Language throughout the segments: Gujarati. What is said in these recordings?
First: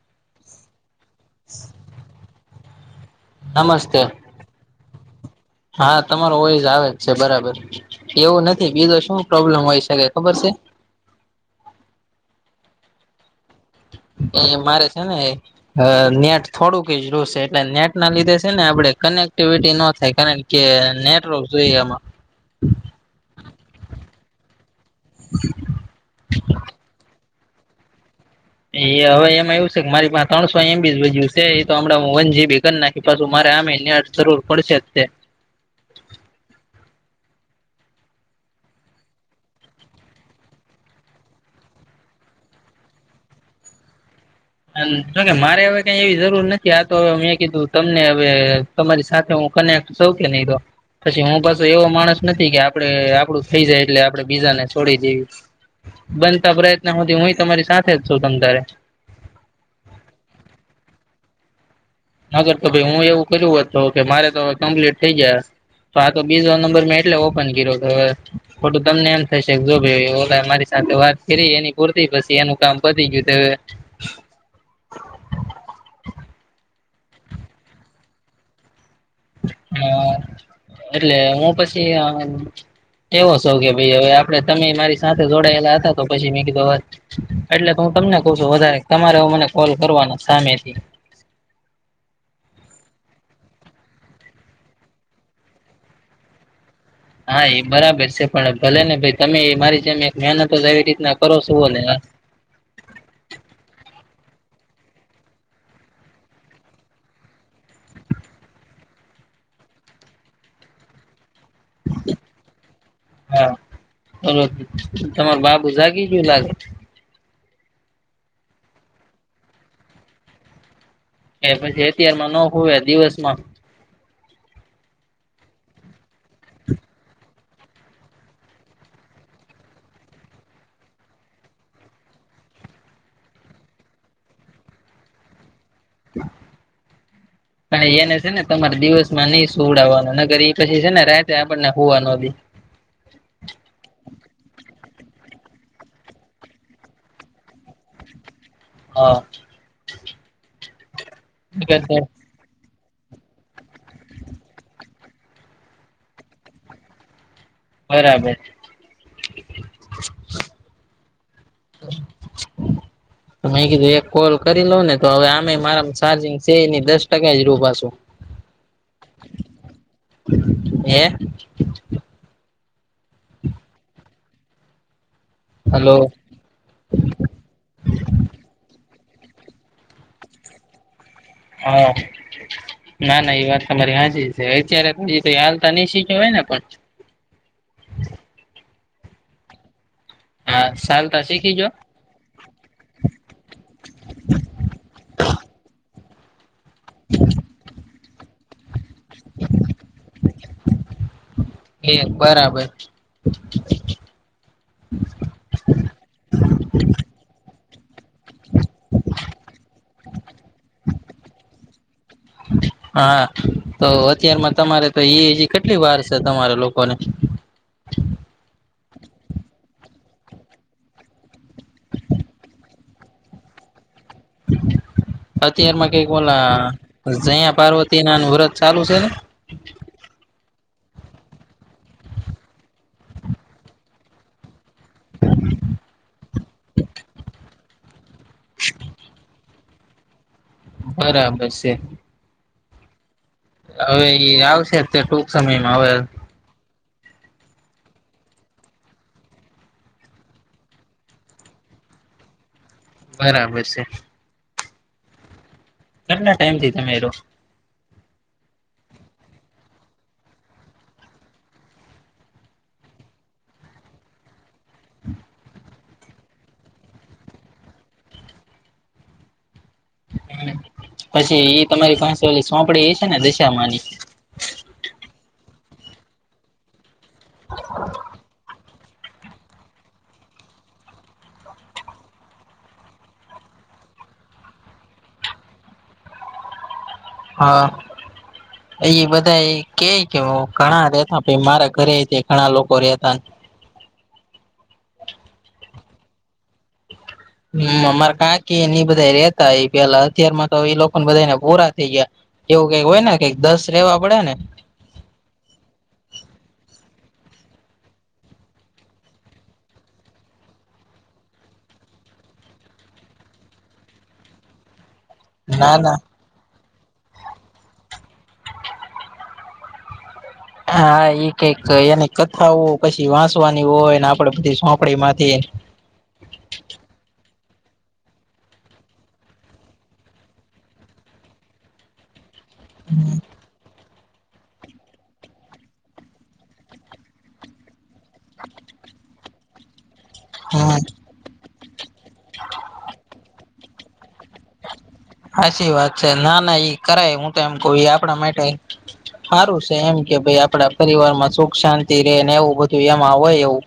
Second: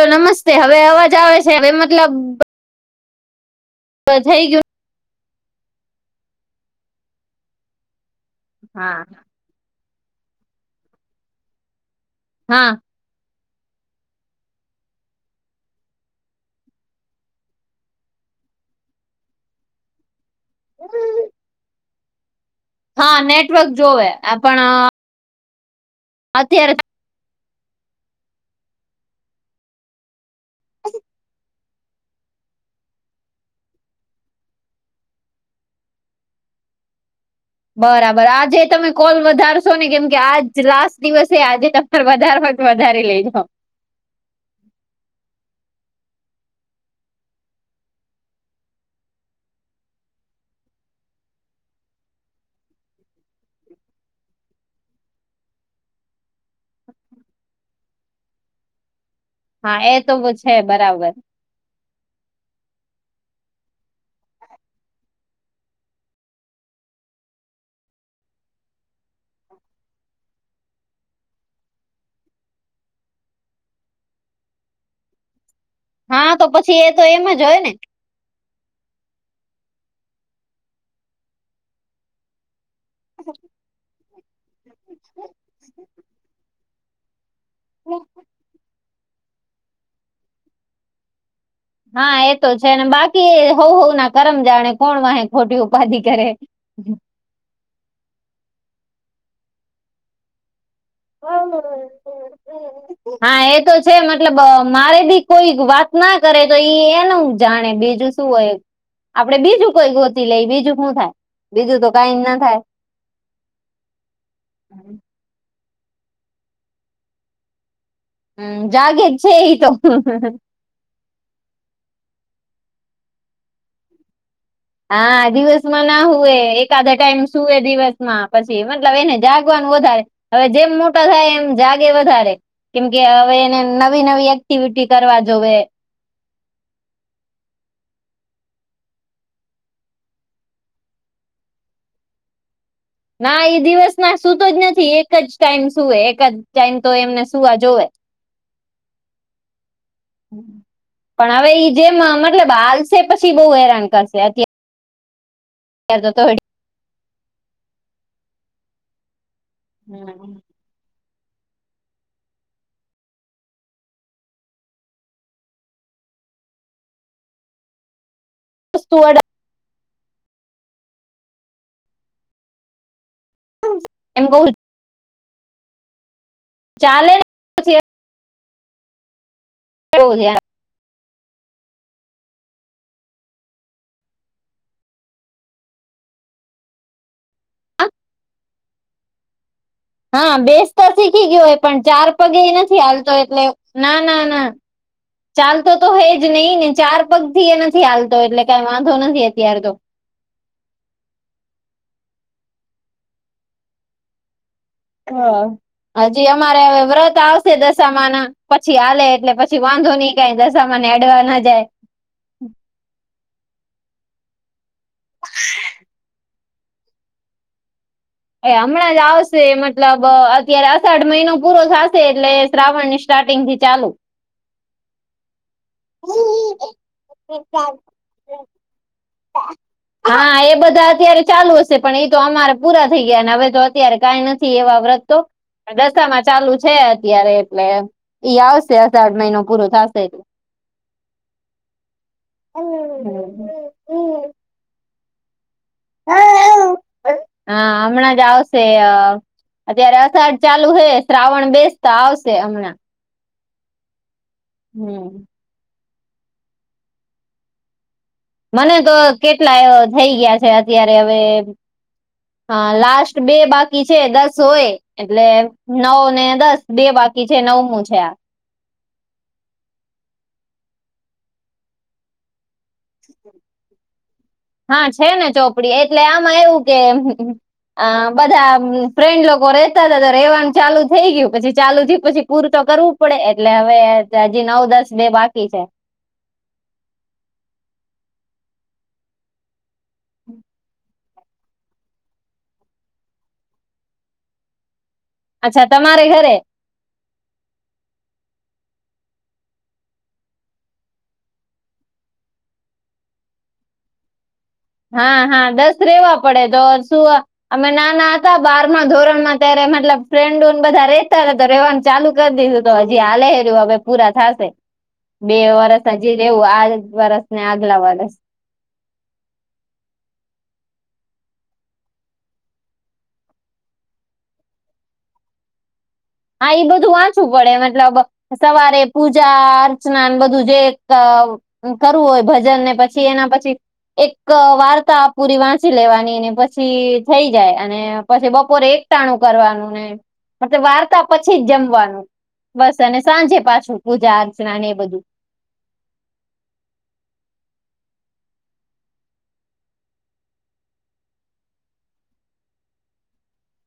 તો નમસ્તે. હવે અવાજ આવે છે, હવે મતલબ નમસ્ત હવે થઈ ગ્યુ હા તમારો વોઈઝ આવે જ છે બરબર. એવું નથી બીજો હા. શું પ્રોબ્લેમ હોય શકે ખબર સે? હા. એ મારે સે ને એ હ નેટ થોડુંક જ રિયું સે એટલે નેટ ના લીધે છે ને આપણે કનેક્ટિવિટી નો થાય, કારણ કે નેટવર્ક જોઈ આમાં. હા નેટવર્ક જોવે. એ પણ અત્યારે ઈ હવે એમાં એવું સે કે મારી પાહે ત્રણસો એમ બી જ વધ્યું સે તો હમણાં હું વન જી બી કર નાખી. પાછું મારે આમેય નેટ જરૂર પડશે જ તે. બરાબર. આજે તમે કોલ વધારશો ને, કેમ કે આજ લાસ્ટ દિવસ હે. આજે તમ વધારવા હોય તો વધારી લેજો. અન જોકે મારે હવે કાંઈ એવી જરૂર નથી. આ તો હવે મેં કીધું તમને હવે તમારી સાથે હું કનેક્ટ છોવ કે નહીં રો, પછી હું પાછો એવો માણસ નથી કે આપણે આપણું થઈ જાય એટલે આપણે બીજાને છોડી દેવી. બનતા પ્રયત્ન હુંધી હુઈ તમારી સાથે જ છું જ તમ તારે. હા એ તો બ છે બરાબર. નકર તો ભઈ હું એવું કર્યું હોત તો કે મારે તો હવે કમ્પ્લીટ થઇ ગયા તો આ તો બીજો નંબર મેં એટલે ઓપન કઈરો કે, હવે ખોટું તમને એમ થઈશે કે જો ભઈ ઓલાં એ મારી સાથે વાત કરી એની પૂર્તી, પછી એનું કામ પતી ગિયું તો હવે હા તો પછી એ તો એમ જ હોય ને. હા. એટલે હું પછી અમ્મ એવો સોવ કે ભઈ હવે આપડે તમેઈ મારી સાથે જોડાયેલા હતા તો પછી મે કીધું હવે એટલેત હું તમને કહુ છું વધારે કે તમારે હવે મને કોલ કરવાનો સામેથી. હા એ તો છે. ને બાકી હોઉ-હોઉ ના કરમ જાણે. કોણ વાહે ખોટી ઉપાધિ કરે. [inaudible] હા ઈ બરાબર છે. પણ હવે ભલે ને ભઈ તમેઈ મારી જેમ એક મહેનત જ એવી રીતના કરો સો ને [inaudible] હા એ તો છે. મતલબ મારે બી કોઈ વાત ના કરે તો ઈ એનું હું જાણે બીજું શ શું હોય. આપણે બીજું કોઈ ગોતી લેહી. બીજું હું થાય? બીજું તો કંઈ ના થાય. હા, તમારો બાબો જાગી ગિયો લાગે? હમ્મ, જાગે જ છે ઈ તો. એ પછી અત્યારમાં ન હૂવે દિવસ માં હા, દિવસમાં ના હૂવે, એકાદા ટાઈમ સૂવે દિવસમાં પછી મતલબ એને જાગવાનું વધારે હવે જેમ મોટા થાય એમ જાગે વધારે. કેમકે હવે એને નવી નવી એક્ટિવિટી કરવા જોવે. [inaudible] [inaudible] પણ એને છે ને તમારે દિવસ ના નઈ સુવળાવાનો નકર ઇ પછી છે ને રાયતે આપણને નો હુવાનો દેય. ના એ દિવસ ના સુતો જ નથી એક જ ટાઈમ સુવે એક જ ટાઈમ તો એમને સુવા જોવે. [inaudible] પણ હવે ઈ જેમ એટલે બાલશે પછી બોવ હેરાન કરશે. તો જતો હોય બરાબર. હમ્મ. [inaudible] મે કીધું એક કોલ કરી લઉ ને તો હવે આમેય મારામાં સાર્જિંગ શેયની દસ ટકા જ રયુ પાસુ. [unintelligible] હે? એમ કઉ હાલો. ચાલે. એવું હે. હા. ના ના ઇ વાત તમારી હાચી છે અત્યારે દી કય હાલતા ની શીખે હોય ને પણ. હં હા બેસત ચાલતા શીખી ગ્યો હોય ગયો પણ ચાર પગે ઇ નથી હાલતો એટલે ના, ના, ના, ચાલતો તો હેજ નઇ ને ચાર પગ થી યે નથી હાલતો એટલે કાઈ વાંધો નથી અત્યારે તો. એક બરાબર. [inaudible] હ હજી હમારે હવે વરત આવશે દશામા ના પછીહાલે એટલે પછી વાંધો ની કાઈ દસામાને એડવા ના જાય. હા. તો અત્યારમાં તમારે તોઇ કેટલી વાર શે તમારે લોકોને? એ હમણાં જ આવશે મતલબ અત્યારે અસાઠ મહિનો પૂરો થાશે એટલે શ્રાવણ નિ્શ સ્ટાર્ટિંગ થી ચાલુ. અત્યાર માં કઈક ઓલા ઝંયા પાર્વતી ના નું વ્રત ચાલુ શે ને. [inaudible] હા એ બધા અત્યારે ચાલુ હશે પણ ઇ તો હમારે પૂરા થઈ ગયાને હવે તો અત્યારે કાઈ નથ થી એવા વ્રતો આ દશામાં ચાલુ છે અત્યારે એટલે ઈ આવશે અષાઢ મઇનો પૂરો થાશે એટલે બરાબર શે [unintelligible] હવે ઇ આવશે તે ટૂંક સમયમાં હવે [inaudible] હા હમણાં જ આવશેય અત્યારે અષાઢ ચાલુ હે શ્રાવણ બેસ્તા આવશે અમણાં બરાબર શે હમ્મ. કેટલા ટાઈમ થી તમે રો મને તો કેટલાય અ થઈ ગયા શે અત્યારે હવે હા લાસ્ટ બે બાકી છે દસ હોય એટલે નવ ને દસ બે બાકી છે નવમું છે આ પછી એ તમારી સોંપડી ને દશામાંની હા છે ને ચોપડી એટલે આમાં એવું કે આ બધા ફ્રેન્ડ લોકો રેતા હતા તો રહેેવાનું ચાલુ થઈ ગયું પછી ચાલુ થી પછી પૂર તો કરવું પડે એટલે હવે હજી નવ દસ બે બાકી છે. હા. એ બધા એ કે કે હ ઘણા રેતા પે મારા ઘરે ઘણા લોકો રેતા અચ્છા તમારે ઘરે હમ્મ અમાર કાંકી બધા રેતા એ પેલા અત્યાર માં તો એ લોકો બધાને પૂરા થઈ ગયા એવું કઈક હોય ને કઈક દસ રેવા પડે ને હા હા દસ રેવા પડે તો શું અમે નાના હતા બારમાં ધોરણમાં ત્યારે મતલબ ફ્રેન્ડને બધા રેતા હતા તો રહેવાનું ચાલુ કરી દીધું તો હજી હાલે હજી હવે પૂરા થશે બે ના ના વરસ હજી રહેવું આ વરસ ને આગલા વરસ હા એકઈક એની કથાઓ પછી વાંસવાની હોય ને આપડે બધી સોંપડી માંથી હા એ બધું વાંચવું પડે મતલબ સવારે પૂજા અર્ચના બધું જે ક કરવું હોય ભજન જન ને પછી એના પછી એક ક એક વાર્તા પૂરી વાંચી લેવાની પછી થઈ જાય અને પછી બપોરે એક ટાણું કરવાનું ને પછી હમ વાર પછી જ જમવાનું બસ અને સાંજે પાછું પૂજા અર્ચના ને એ બધું સાચી વાત છે ના ના ઈ કરાય હું તો એમ કઉ એ આપણા માટે સારું છે એમ કે ભાઈ આપડા પરિવારમાં સુખ શાંતિ રે ને એવું બધું એમાં હોય એવું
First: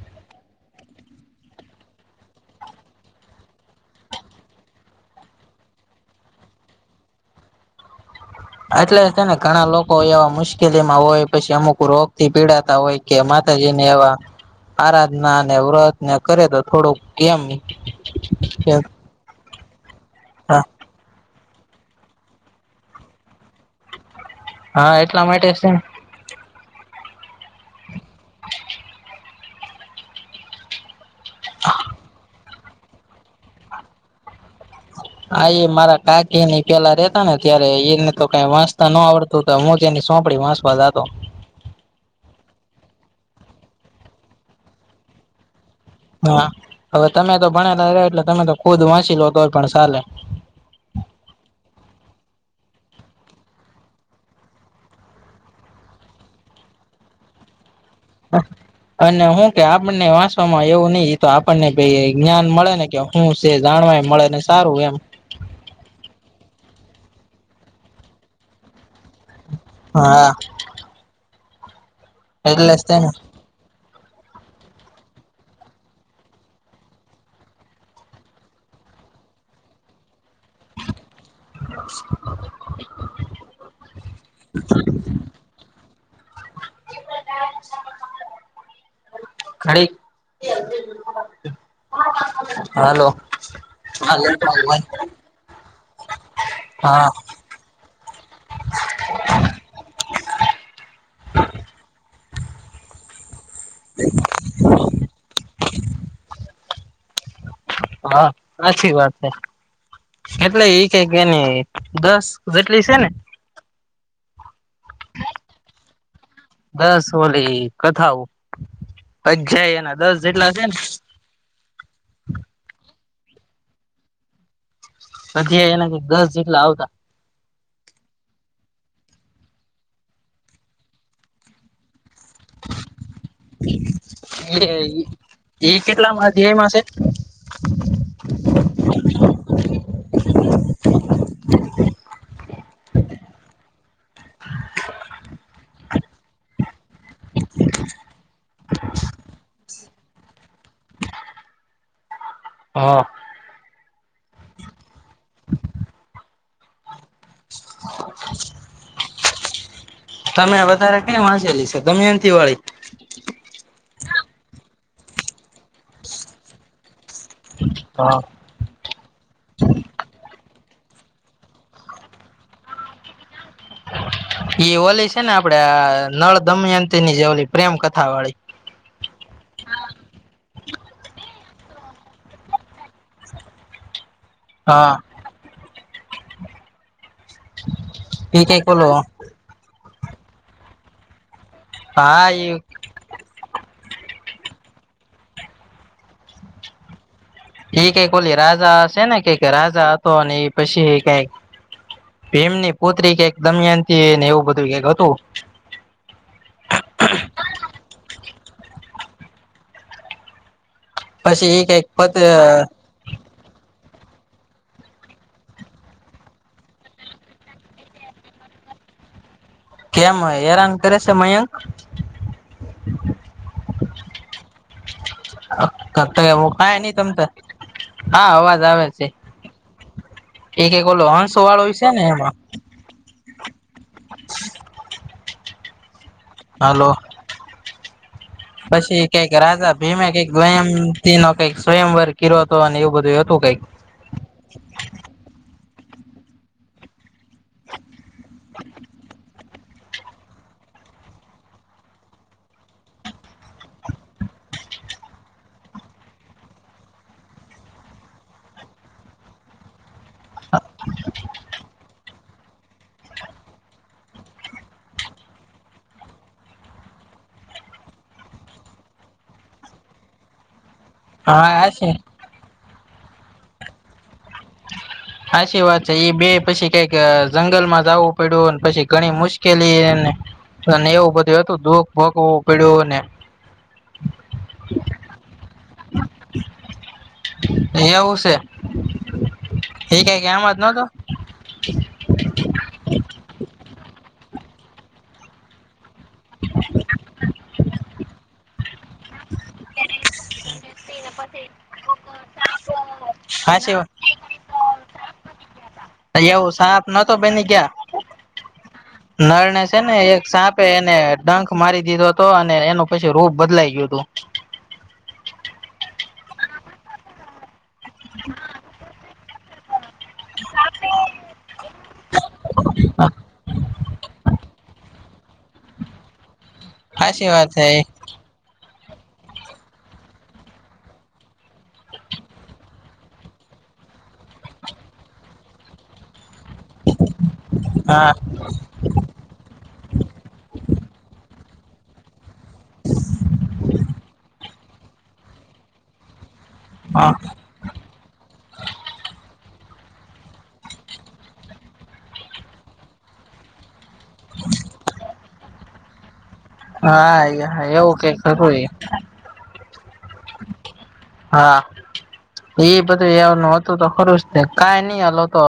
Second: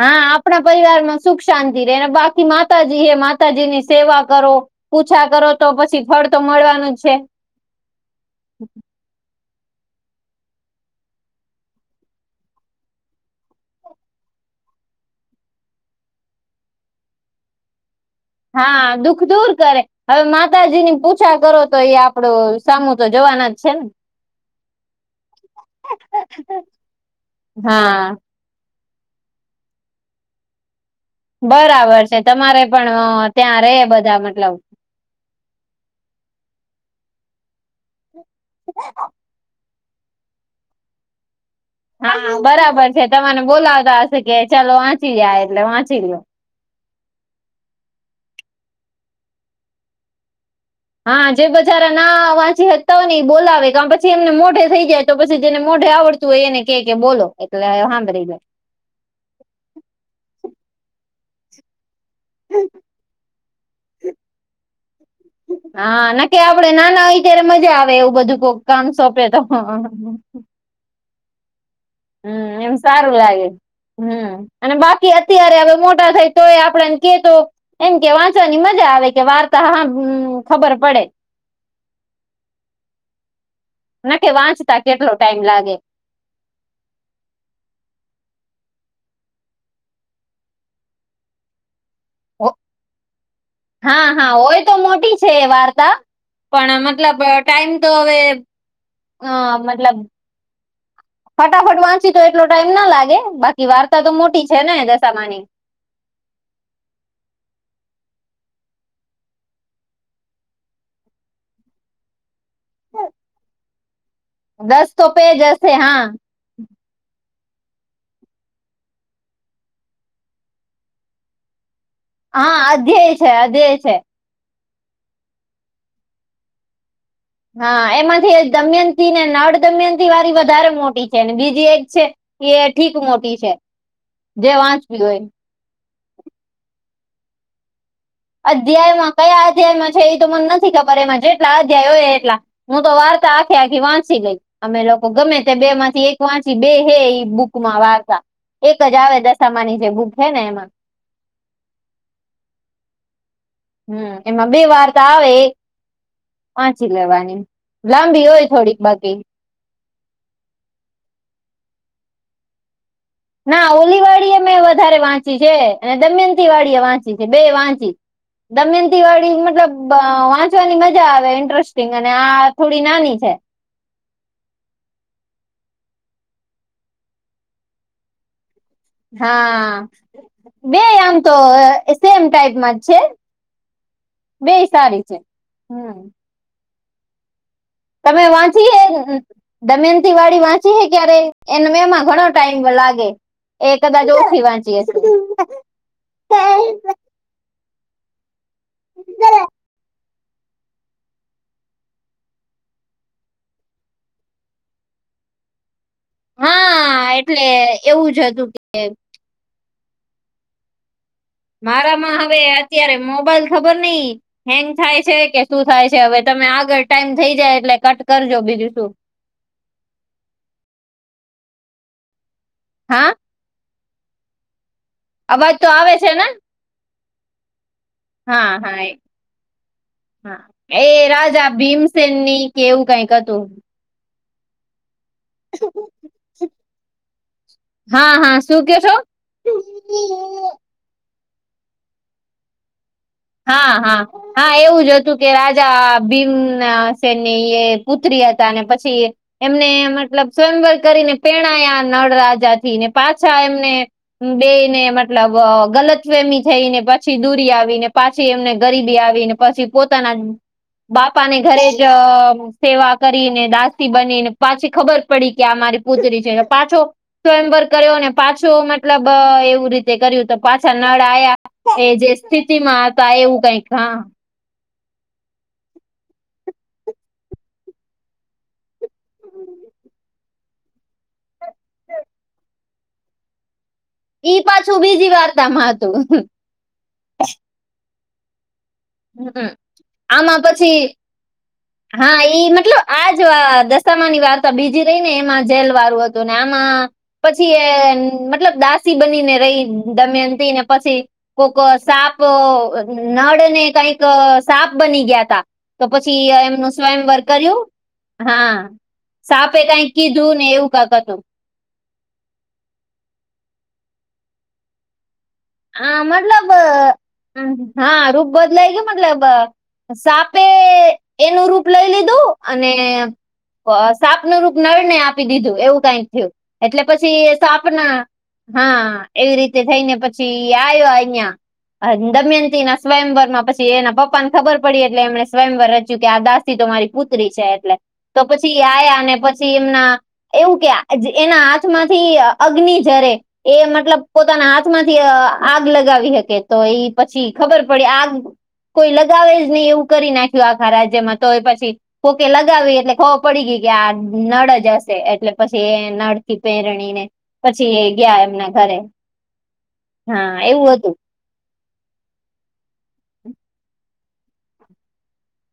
હા આપણા પરિવારમાં સુખ શાંતિ રહે બાકી માતાજી હે માતાજી ની સેવા કરો પૂછા કરો તો પછી ફળ તો મળવાનું જ છે. એટલે છે ને ઘણા લોકો એવા મુશ્કેલી માં હોય પછી અમુક રોગ થી પીડાતા હોય. કે માતાજી ને એવા આરાધના અને વ્રતને કરે તો થોડુંક કેમ હા દુઃખ દૂર કરે હવે માતાજી ની પૂજા કરો તો એ આપડો સામું તો જવાના જ છે ને હા એટલા માટે છે ને [inaudible] હા. [inaudible] બરાબર છે તમારે પણ ત્યાં રે બધા મતલબ હા ઈ મારા કાકીની પેલા રેતા ને ત્યારે એને તો કાંઈ વાંચતા ન આવડતું હું તેણી સોંપડી વાચવા જાતો હા બરાબર છે તમને બોલાવતા હશે કે ચાલો વાંચી જાય એટલે વાંચી લોયો હા હવે તમે તો ભણેલા રે એટલે તમે તો ખુદ વાંચી લો તોય પણ ચાલે હા જે બજારા ના વાંચીતા સકતા એ બોલાવે કાર પછી એમને મોઢે થઈ જાય તો પછી જેને મોઢે આવડ તું એને કે કે બોલો એટલે હા અને હું કે આપને વાંચવામાં એવું ની તો આપણને ભાઈ જ્ઞાન મળે ને કે શું છે જાણવાયમ મળે ને સારું એમ હા ના કે આપડે નાના હોય ત્યારે મજા આવે એવું બધું કોક કામ સોંપે તો હા હમ્મ એમ એટલે જ તેને સારું લાગે હમ્મ અને બાકી અત્યારે હવે મોટા થાય તોય આપડને કે તો એમ કે વાંચવાની મજા આવે કે વાર્તા હા ખબર પડે [inaudible] ના કે વાંચતા કેટલો ટાઈમ લાગે તો દાલ ચાવલ ખાવાનાં હોય ઘડીક હાલો હા હા [unintelligible] હોય તો મોટી છે વાર્તા પણ હા મતલબ ટાઈમ તો હવે અ મતલબ ફટાફટ વાંચી તો એટલો ટાઈમ ના લાગે બાકી વાર્તા તો મોટી છે ને દશામાંની હા સાચી વાત હે એટલે એ કૈંકી એની દસ જેટલી સે ને દસ તો પેજ હસે હા દસ ઓલી કથાવું [unintelligible] છે એના દસ જેટલા હશે ને હા અધ્યાય છે અધ્યાય છે. અધ્યાય એના કઈક દસ જેટલા આવતા હા એમાંથી દમયંતી ને નળ દમયંતીવાળી વધારે મોટી છે બીજી એક છે. એ ઠીક મોટી છે જે વાંચવી હોય એ કેટલામા અધ્યામાં છે? અધ્યાયમાં કયા અધ્યાયમાં છે, એ તો મને નથી ખબર એમાં અધ્યાય હોય એટલા હું તો વાર્તા આખે આખી વાંચી ગઈ અમે લોકો ગમે તે બે માંથી એક વાંચી બે હેઈ બુકમાં વાર્તા એક જ આવે દશામાની જે બુક હે ને એમાં હા હમ્મ એમાં બે વાર્તા આવે એ વાંચી લેવાની લાંબી હોય થોડીક બાકી તમે વધારે ક‌ઈ વાંચેલી છે, દમયંતીવાળી? ના ઓલી વાળી એ મેં વધારે વાંચી છે અને દમયંતી વાળી એ વાંચ ચી બેય વાંચી હા દમયંતીવાળી મતલબ વાંચવાની મજા આવે ઇન્ટરેસ્ટિંગ અને આ થોડી નાની છે. એઈ ઓલી છે ને આપડે નળ દમયંતીની જે ઓલી પ્રેમકથા વાળી હા બેય આમ તો સેમ ટાઈપમાં જ છે. બેય હા સારી છે હમ્મ તમે એ વાંચી કઈક હે ઓલું દમયંતીવાળી વાંચી હે ક્યારેય? એન મેમાં ઘણો હા એ ટાઈમ લાગે એ કદાચ ઓછી વાંચી હશે [unintelligible] એ કૈંક ઓલી રાજા હશે ને કૈંક રાજા હતો અને એ પછી ઐ કૈંક ભીમની પુત્રી કંઈક દમયંતી ને એવું બધું કંઈક હતું હા એટલે એવું જ હતું કે પછી એ કઈક પત મારામાં હવે અત્યારે મોબાઈલ ખબર નઈ હેંગ થાય છે કે શું થાય છે? હવે તમે આગળ ટાઈમ થઈ જાય એટલે કટ કરજો બીજું શું? કેમ હેરાન કરે છે મયંક? હા અવાજ તો આવે હા છે તો ને એવું કાય ન‌ઈ તમતારે. હા અવાજ હા આવે એ છે. હા એ કઈક ઓલો હંસો રાજા વાળો છે ને એમાં ભીમસેનની કેવું કાઈક હતું [unintelligible] હલો હા હા શું કે છો પછી કંઈક રાજા ભીમે ક‌ઈંક એમ એનો કંઈક સ્વયંવર કયરોતો અને એવું બધુંય હતું કઈક હા હા હા એવું જ હતું કે રાજા ભીમના સેનની એ પુત્રી હતા અને પછી એમને મતલબ સ્વયંવર કરીને પયણાયા નળ રાજાથી ને પાછા એમને બેય ને મતલબ ગલતફેમી થઈને પછી દૂરી આવીને પાછી એમને ગરીબી આવીને પછી પોતાના બાપાને ઘરે જ સેવા કરીને દસ્ી બનીને પાછી ખબર પડી કે આ મારી પુત્રી છે પાછો સ્વયંવર્ કર્યો ને પાછો મતલબ એવું રીતે તે કર્યું તો પાછા નળ હા આ્યા એ આશી જે સ્થિતિમાં હતા એવું કઈક હા સાચી વાત છે એ બે પછી કઈક જંગલ માં જવું પડ્યું પછી ઘણી મુશ્કેલીને અને એવું બધું હતું દુઃખ ભગવું પડ્યું ને ઈ પાછું બીજી વાર્તામાં હતું. અહ આવવું છે. હમ હ. એ ક કે આમ વાત નતો. હા ઈ મતલબ આજ દશામા ની વાર્તા બીજી રહી ને એમાં જેલ વાળું હતું. ને આમાં પછી એ મતલબ દાસી બનીને રહી દમયંત ને પછી કોઈક સાપ નળ ને હાચી કઈક બની ગયા તા તો પછી એવું એમનું સાપ નતો સ્વયંવર બેની કર્યું કયા હા સાપે નળણે છે કઈક ને એક કીધું ને સાપે એવું કાક એને હતું ડંખ મારી દીધો હતો. તો અને એનું પછી રોપ બદલાઈ ગયું હતું. આ મતલબ હા રૂપ બદલાય ગય મતલબ સાપે એનું રૂપ લઈ લીધું અને સાપનું રૂપ નળને આપી દીધું એવું કઈક થયું એટલે હાચી પછી વાત છે સાપ એ ના હા એવી રીતે થઈને પછી આવ્યો અહં દમયંતી ના સ્વયંવર પછી એના પપ્પાને ખબર પડી એટલે એમણે સ્વયંવર રચ્યું કે આ દાસ રી પુત્રી છે એટલે હા તો પછી આયા અને પછી એમના એવું કે એના હાથમાંથી અગ્નિ જરે મતલબ પોતાના આગ લગાવી શકે. તો એ હા પછી ખબર પડી આગ કોઈ લગાવે જ નઈ એવું કરી નાખ્યું આખા રાજ્યમાં તોય પછી કોકે લગાવી એટલે [unintelligible] પડી ગઈ કે આ નળ જ હશે એટલે પસી એ નળ કી પેરણીને હા પછી એ એવું કઈક ગયા એમના હતું એ ઘરે હા એવું હતું હા એ બધુંય એવનું હતું તો ખરું જ તે કાંઈ નઈ હલો તો